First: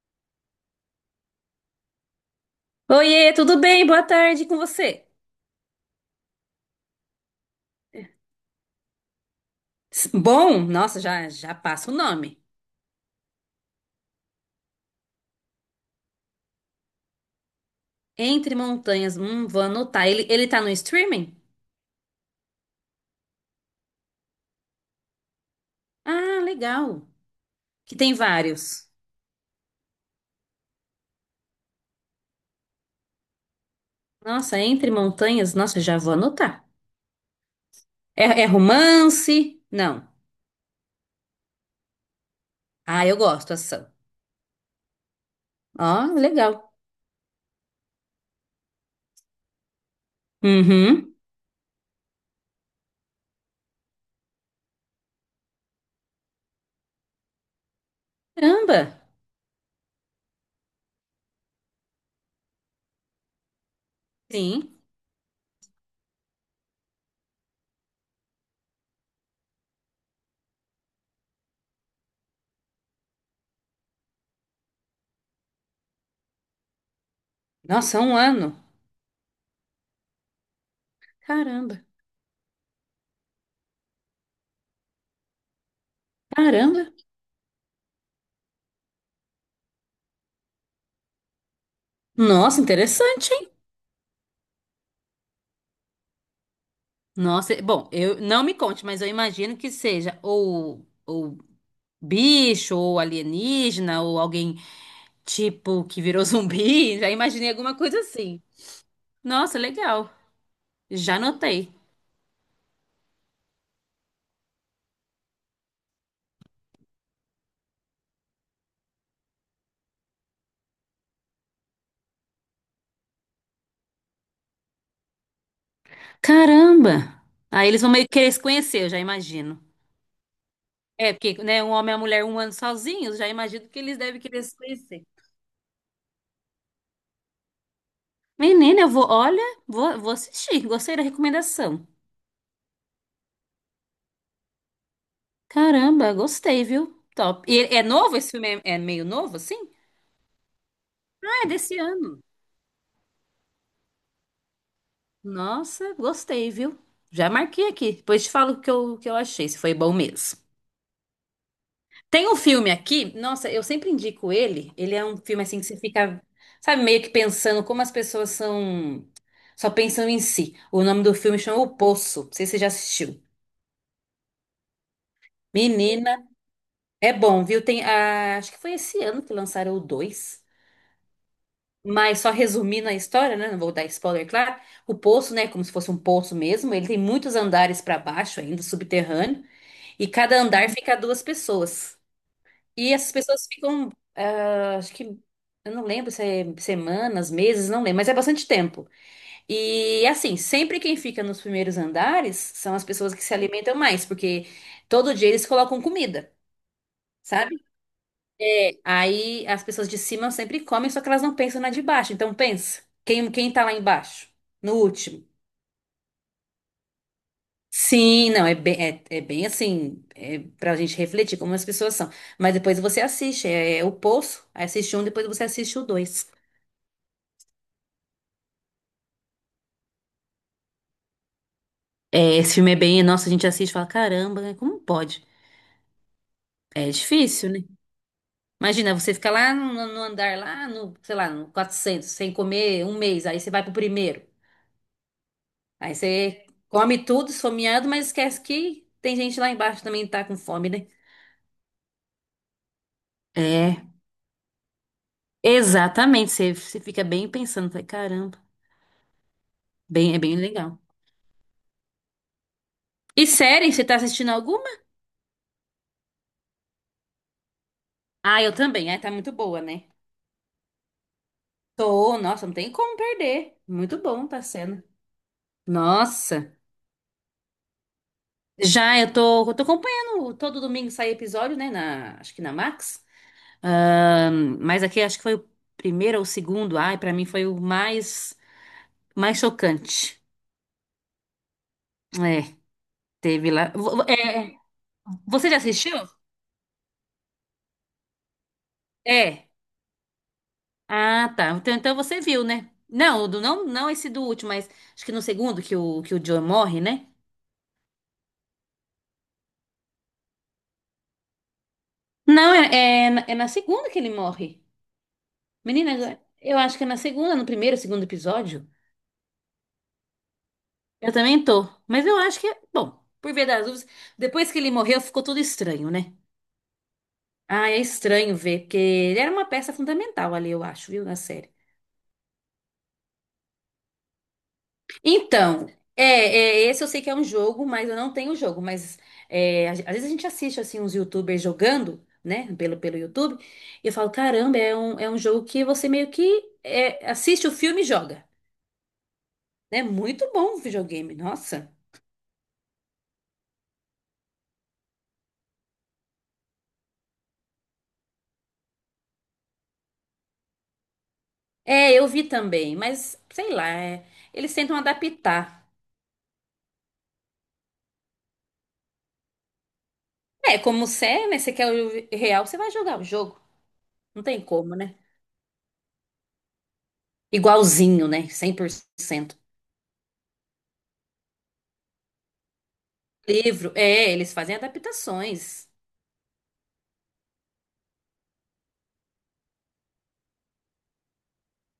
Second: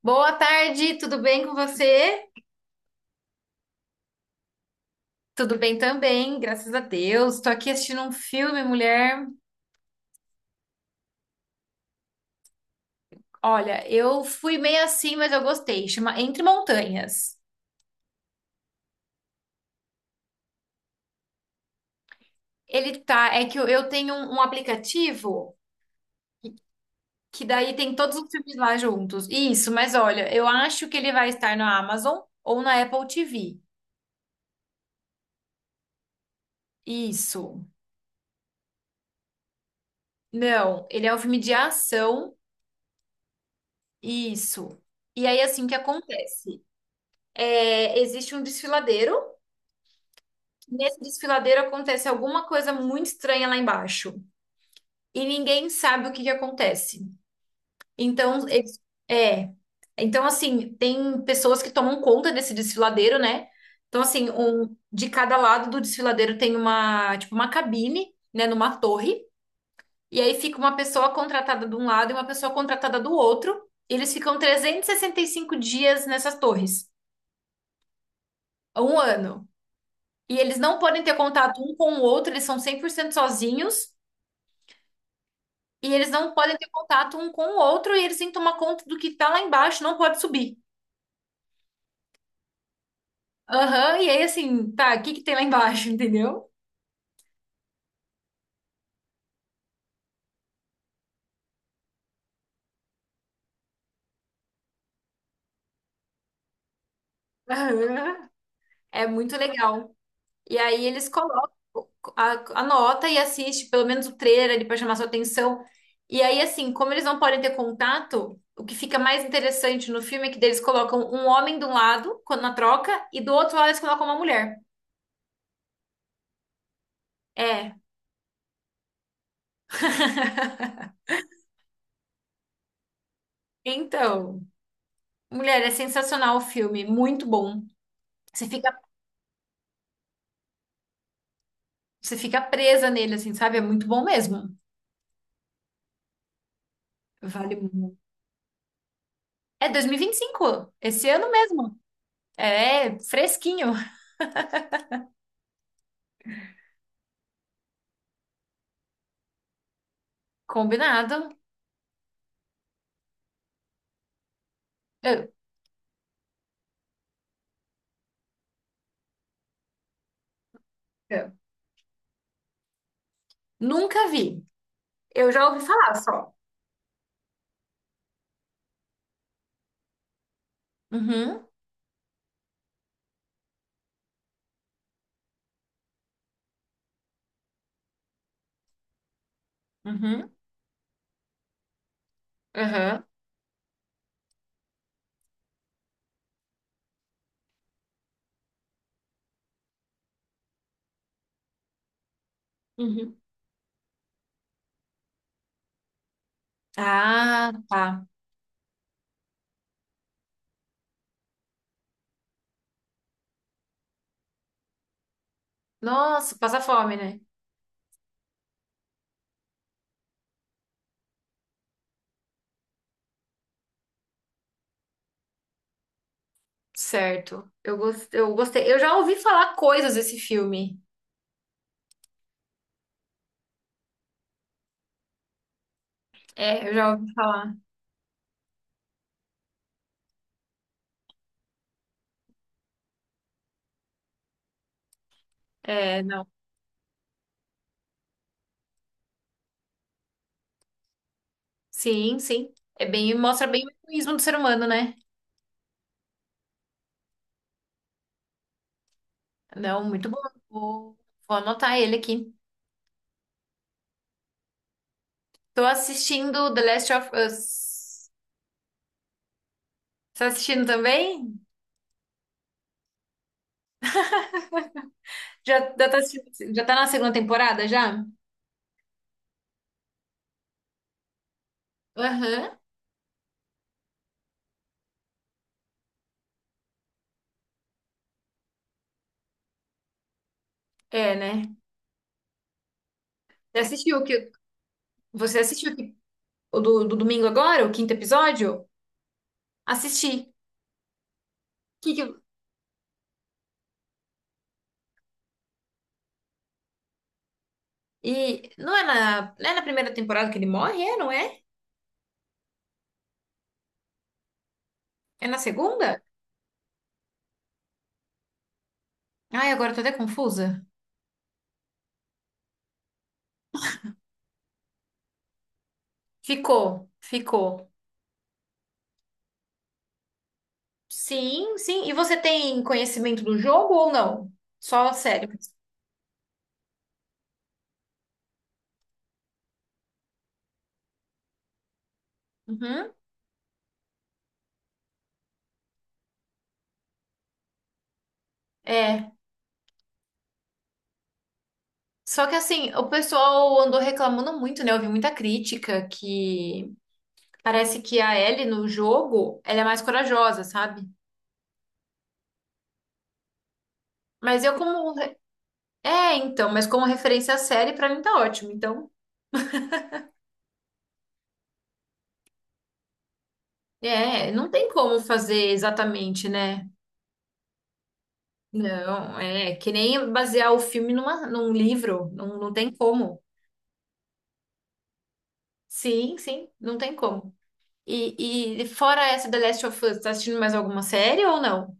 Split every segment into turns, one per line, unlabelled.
Boa tarde, tudo bem com você?
Oiê, tudo bem? Boa tarde com você.
Tudo bem também, graças a Deus. Tô aqui assistindo um filme, mulher.
Bom, nossa, já passa o nome.
Olha, eu fui meio assim, mas eu gostei. Chama Entre Montanhas.
Entre Montanhas, vou anotar. Ele tá no streaming?
Ele tá, é que eu tenho um aplicativo
Ah, legal.
que daí tem
Que tem
todos os filmes lá
vários.
juntos. Isso, mas olha, eu acho que ele vai estar na Amazon ou na Apple TV.
Nossa, Entre Montanhas, nossa, já vou anotar.
Isso.
É, é romance? Não.
Não, ele é um filme de ação.
Ah, eu gosto, ação.
Isso. E aí, assim, o que
Ó, legal.
acontece? É, existe um desfiladeiro. Nesse
Uhum.
desfiladeiro acontece alguma coisa muito estranha lá embaixo e ninguém sabe o que que acontece. Então,
Caramba.
é. Então, assim, tem pessoas que tomam conta desse desfiladeiro, né? Então, assim, um,
Sim.
de cada lado do desfiladeiro tem uma, tipo, uma cabine, né, numa torre. E aí fica uma pessoa contratada de um lado e uma pessoa contratada do outro. E eles ficam 365 dias nessas torres,
Nossa, é um ano.
um ano. E eles não podem ter contato um
Caramba.
com o outro, eles são 100% sozinhos. E eles não podem ter
Caramba.
contato um com o outro e eles têm que tomar conta do que tá lá embaixo, não pode subir.
Nossa, interessante, hein?
Aham, e aí assim, tá, o que que tem lá embaixo, entendeu?
Nossa, bom, eu não me conte, mas eu imagino que seja ou bicho, ou alienígena, ou alguém tipo que virou zumbi. Já imaginei alguma coisa
Aham.
assim.
É muito
Nossa,
legal.
legal.
E aí eles
Já
colocam,
anotei.
anota e assiste pelo menos o trailer ali pra chamar sua atenção. E aí assim, como eles não podem ter contato, o que fica mais interessante no filme é que eles colocam um homem de um lado, quando na troca, e do outro lado eles colocam uma mulher.
Caramba! Aí
É.
eles vão meio que querer se conhecer, eu já imagino. É, porque, né, um homem e uma mulher um ano sozinhos, já imagino que eles devem querer
Então,
se conhecer.
mulher, é sensacional o filme, muito bom. Você fica,
Menina, eu vou, olha, vou assistir. Gostei da recomendação.
você fica presa nele, assim, sabe? É muito bom mesmo.
Caramba, gostei, viu? Top.
Vale
E é
muito.
novo esse filme? É meio novo, assim?
É dois mil e vinte e cinco, esse ano
Ah, é
mesmo.
desse ano.
É fresquinho,
Nossa, gostei, viu? Já marquei aqui. Depois te falo o que eu achei, se foi bom mesmo.
combinado.
Tem um filme aqui, nossa, eu sempre indico ele. Ele é um
Eu,
filme assim que você fica, sabe, meio que pensando como as pessoas são. Só pensam em si. O nome do
eu
filme chama O Poço. Não sei se você já assistiu.
nunca vi. Eu já ouvi falar
Menina,
só.
é bom, viu? Tem, ah, acho que foi esse ano que lançaram o 2.
Uhum,
Mas só resumindo a história, né? Não vou dar spoiler, claro. O poço, né? Como se fosse um poço mesmo. Ele tem muitos andares para baixo ainda, subterrâneo. E
uhum,
cada andar fica duas pessoas. E
uhum,
essas pessoas ficam, ah, acho que, eu não lembro se é semanas, meses, não lembro, mas é bastante tempo. E assim, sempre quem fica nos primeiros andares são as pessoas
uhum.
que se alimentam mais, porque todo dia eles colocam comida,
Ah,
sabe?
tá.
Aí as pessoas de cima sempre comem, só que elas não pensam na de baixo. Então pensa, quem tá lá embaixo, no último.
Nossa, passa fome, né?
Sim, não, é bem, é, é bem assim, é pra gente refletir como as pessoas são. Mas depois você assiste, é, é o Poço, aí assiste um, depois você assiste o dois.
Certo. Eu gostei. Eu já ouvi falar coisas desse filme.
É, esse filme é bem, nossa, a gente assiste e fala, caramba, né, como pode?
É, eu
É
já ouvi
difícil,
falar.
né? Imagina, você fica lá no andar, lá no, sei lá, no 400 sem comer um mês, aí você vai pro primeiro. Aí
É, não.
você come tudo, esfomeado, mas esquece que tem gente lá embaixo que também tá com fome, né?
Sim, sim. É bem, mostra bem o
É,
egoísmo do ser humano, né?
exatamente, você fica bem pensando, fala, caramba,
Não, muito
bem,
bom.
é bem legal.
Vou, vou anotar ele aqui.
E série, você tá assistindo alguma?
Tô assistindo The Last of Us.
Ah, eu também. Ah, tá muito boa, né?
Tá assistindo também?
Tô, nossa, não tem como perder. Muito bom tá sendo.
Já, já tá
Nossa.
assistindo- já tá na segunda temporada já?
Já eu tô acompanhando todo domingo sai episódio, né? Na, acho que na
Aham.
Max. Mas aqui acho que foi o primeiro ou o segundo. Ai, pra mim foi o mais, mais chocante.
É, né?
É, teve
Você
lá.
assistiu o
É,
que
é.
você
Você já
assistiu o que-
assistiu?
O do domingo agora, o quinto episódio?
É.
Assisti.
Ah, tá. Então,
Que
então
que-
você viu, né? Não, não, não esse do último, mas acho que no segundo que que o Joe morre, né?
e não é na, não é na primeira temporada que ele morre, é, não é?
Não, é, é na segunda que ele morre.
É na segunda?
Menina, eu acho que é na segunda, no primeiro, segundo episódio.
Ai, agora eu tô até confusa.
Eu também tô. Mas eu acho que é. Bom, por ver das dúvidas, depois que ele morreu, ficou tudo estranho, né?
Ficou,
Ah,
ficou.
é estranho ver, porque ele era uma peça fundamental ali, eu acho, viu, na série.
Sim, sim. E você tem conhecimento do jogo ou não? Só a série.
Então, é, é, esse eu sei que é um jogo, mas eu não tenho o jogo. Mas é, às vezes a gente assiste assim uns YouTubers jogando, né,
Uhum.
pelo YouTube, e eu falo, caramba, é um jogo que você meio que é, assiste o filme e joga.
É.
É muito bom o videogame, nossa.
Só que assim, o pessoal andou reclamando muito, né? Eu vi muita crítica que parece que a Ellie no jogo, ela é mais corajosa, sabe?
É, eu vi também, mas sei lá, é,
Mas
eles
eu
tentam
como re-
adaptar.
É, então, mas como referência à série pra mim tá ótimo. Então,
É, como você é, né? Você quer o real, você vai jogar o jogo. Não
é,
tem
não tem
como, né?
como fazer exatamente, né?
Igualzinho, né? Cem por
Não,
cento.
é que nem basear o filme numa, num livro, não, não tem como.
Livro, é, eles fazem adaptações.
Sim, sim, não tem como. E fora essa The Last of Us, tá assistindo mais alguma série ou não?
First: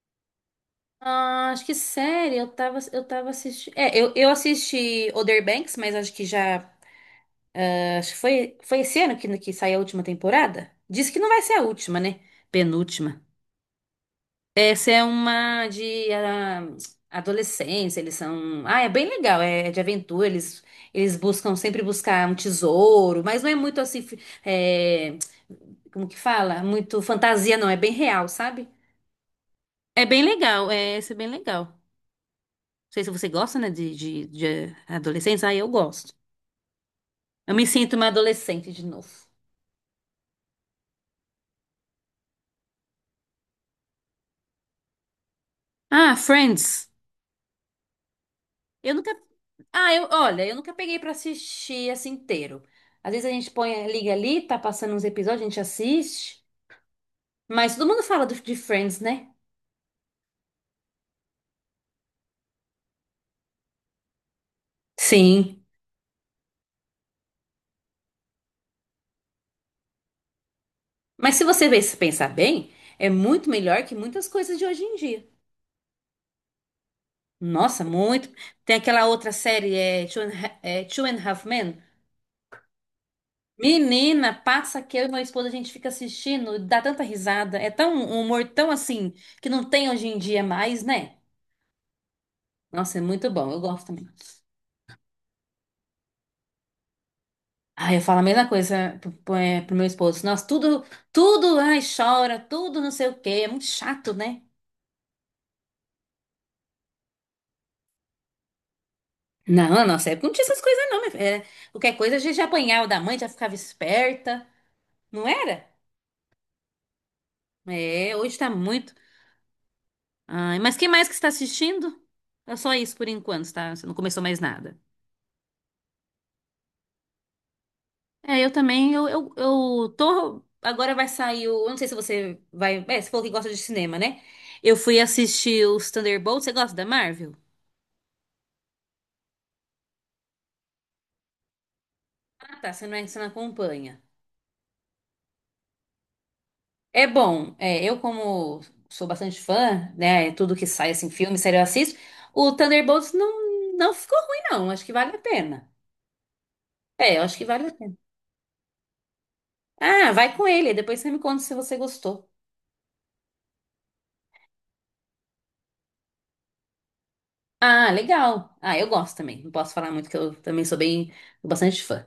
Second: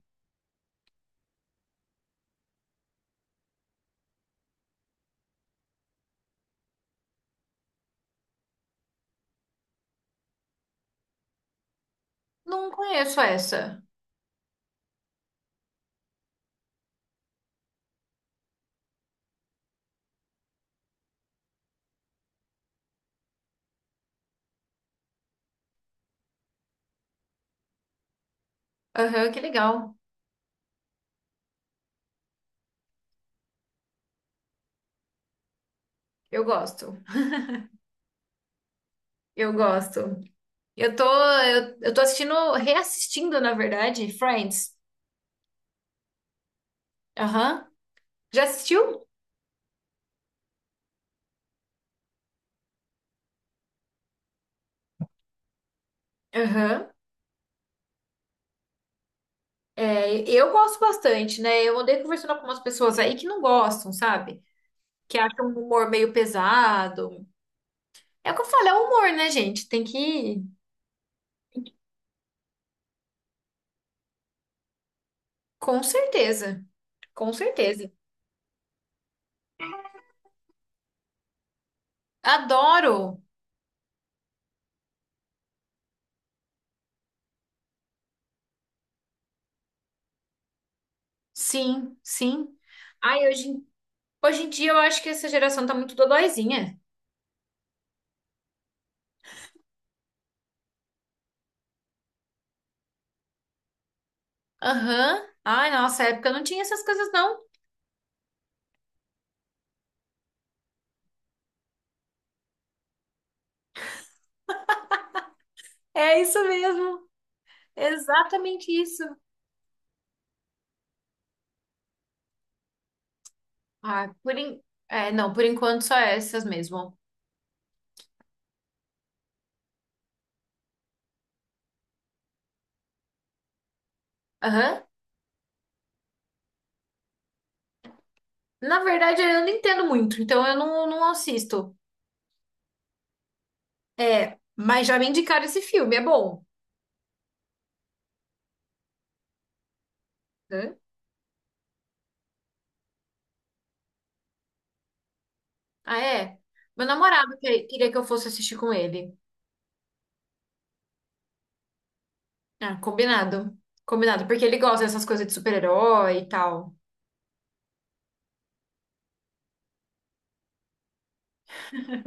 Ah, acho que série, eu tava assistindo. É, eu assisti Other Banks, mas acho que já. Acho que foi, foi esse ano que saiu a última temporada. Diz que não vai ser a última, né?
Não conheço
Penúltima.
essa.
Essa é uma de ah, adolescência, eles são. Ah, é bem legal, é de aventura, eles buscam sempre buscar um tesouro, mas não é muito assim. Fi- é, Como que fala? Muito fantasia, não, é bem real, sabe?
Aham, que legal.
É bem legal, é, esse é bem legal. Não sei se você gosta, né, de adolescência. Ah, eu gosto.
Eu gosto.
Eu me sinto uma adolescente de novo.
Eu gosto. Eu tô assistindo, reassistindo, na verdade, Friends.
Ah, Friends.
Aham. Já
Eu
assistiu?
nunca Ah, eu, olha, eu nunca peguei pra assistir assim inteiro. Às vezes a gente põe, liga ali, tá passando uns episódios, a gente assiste.
Aham.
Mas todo mundo fala de Friends, né?
É, eu gosto bastante, né? Eu andei conversando com umas pessoas aí que não gostam, sabe? Que acham
Sim.
o humor meio pesado. É o que eu falo, é o humor, né, gente? Tem que ir.
Mas se você se pensar bem, é muito melhor que muitas coisas de hoje em dia.
Com certeza. Com
Nossa,
certeza.
muito. Tem aquela outra série, é Two and, é, Two and a Half Men.
Adoro.
Menina, passa que eu e meu esposo a gente fica assistindo, dá tanta risada. É tão um humor tão assim que não tem hoje em dia mais, né?
Sim, sim.
Nossa, é
Ai,
muito
hoje,
bom. Eu
em-
gosto também.
hoje em dia eu acho que essa geração tá muito dodóizinha.
Aí eu falo a mesma coisa pro, pro é, pro meu esposo. Nossa, tudo, ai, chora, tudo não sei o quê. É muito chato, né?
Aham. Ai, nossa época não tinha essas coisas, não.
Não, na nossa época não tinha essas coisas, não, minha filha. Era- Qualquer coisa a gente já apanhava da mãe, já ficava esperta. Não era?
É isso mesmo,
É, hoje tá
exatamente
muito.
isso.
Ai, mas que mais que você tá assistindo? É só isso por enquanto, tá? Você não
Ah,
começou
por
mais
en-
nada.
não, por enquanto só essas mesmo.
É, eu também, eu tô. Agora vai sair o. Eu não sei se você vai. É, você falou que gosta de cinema, né? Eu
Aham.
fui assistir os Thunderbolts. Você gosta da Marvel?
Na verdade, eu não entendo muito, então eu não, não assisto.
Ah, tá, você não, você não acompanha.
É, mas já me indicaram esse filme, é bom.
É bom, é, eu como sou bastante fã, né, é tudo que
Hã?
sai, assim, filme, série eu assisto, o Thunderbolts não, não ficou ruim, não, acho que vale a pena.
Ah, é? Meu
É, eu
namorado
acho que vale a
queria
pena.
que eu fosse assistir com ele.
Ah, vai com ele, depois você me conta se você gostou.
Ah, combinado. Combinado, porque ele gosta dessas coisas de super-herói e tal.
Ah, legal. Ah, eu gosto também, não posso falar muito que eu também sou bem, sou bastante fã.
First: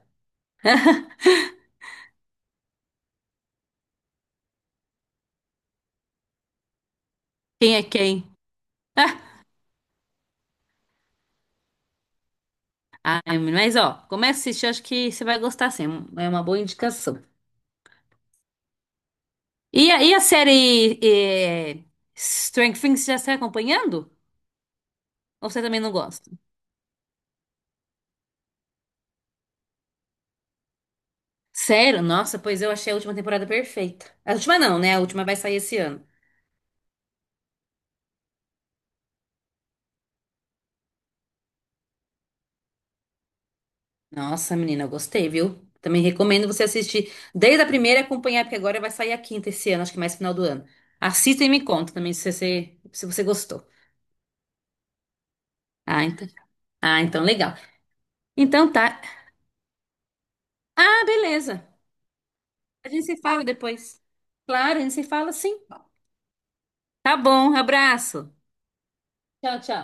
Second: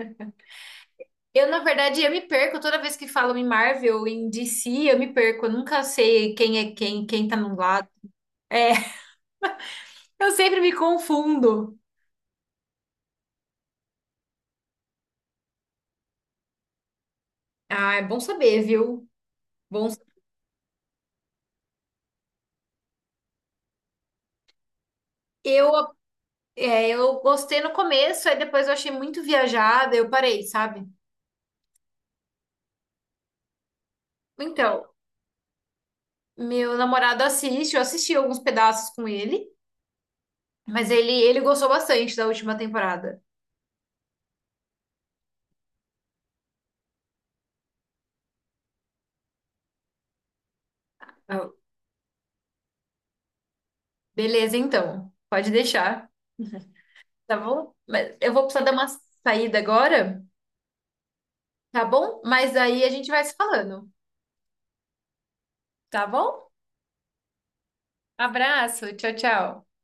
Eu, na verdade, eu me perco toda vez que falam em Marvel, em DC, eu me perco. Eu nunca sei quem é quem, quem tá num
Quem é
lado.
quem?
É, eu sempre me confundo.
Ah, ai, mas ó, começa a assistir, acho que você vai gostar, sim, é uma boa indicação.
Ah, é bom saber, viu? Bom,
E, e a série eh, Stranger Things, já está acompanhando? Ou você
eu,
também não gosta?
eu gostei no começo, aí depois eu achei muito viajada, eu parei, sabe?
Sério? Nossa, pois eu achei a última temporada perfeita. A última não,
Então,
né? A última vai sair esse ano.
meu namorado assiste, eu assisti alguns pedaços com ele, mas ele gostou bastante da última temporada.
Nossa, menina, eu gostei, viu? Também recomendo você assistir desde a primeira e acompanhar, porque agora vai sair a quinta esse ano, acho que mais final do ano. Assista e
Eu,
me conta também se você gostou.
Beleza, então, pode
Ah,
deixar,
então. Ah, então
tá
legal.
bom? Mas eu vou precisar
Então
dar uma
tá.
saída agora.
Ah, beleza.
Tá bom? Mas aí a
A gente
gente
se
vai se
fala
falando,
depois. Claro, a gente se fala sim.
tá bom?
Tá bom, abraço.
Abraço, tchau,
Tchau,
tchau.
tchau.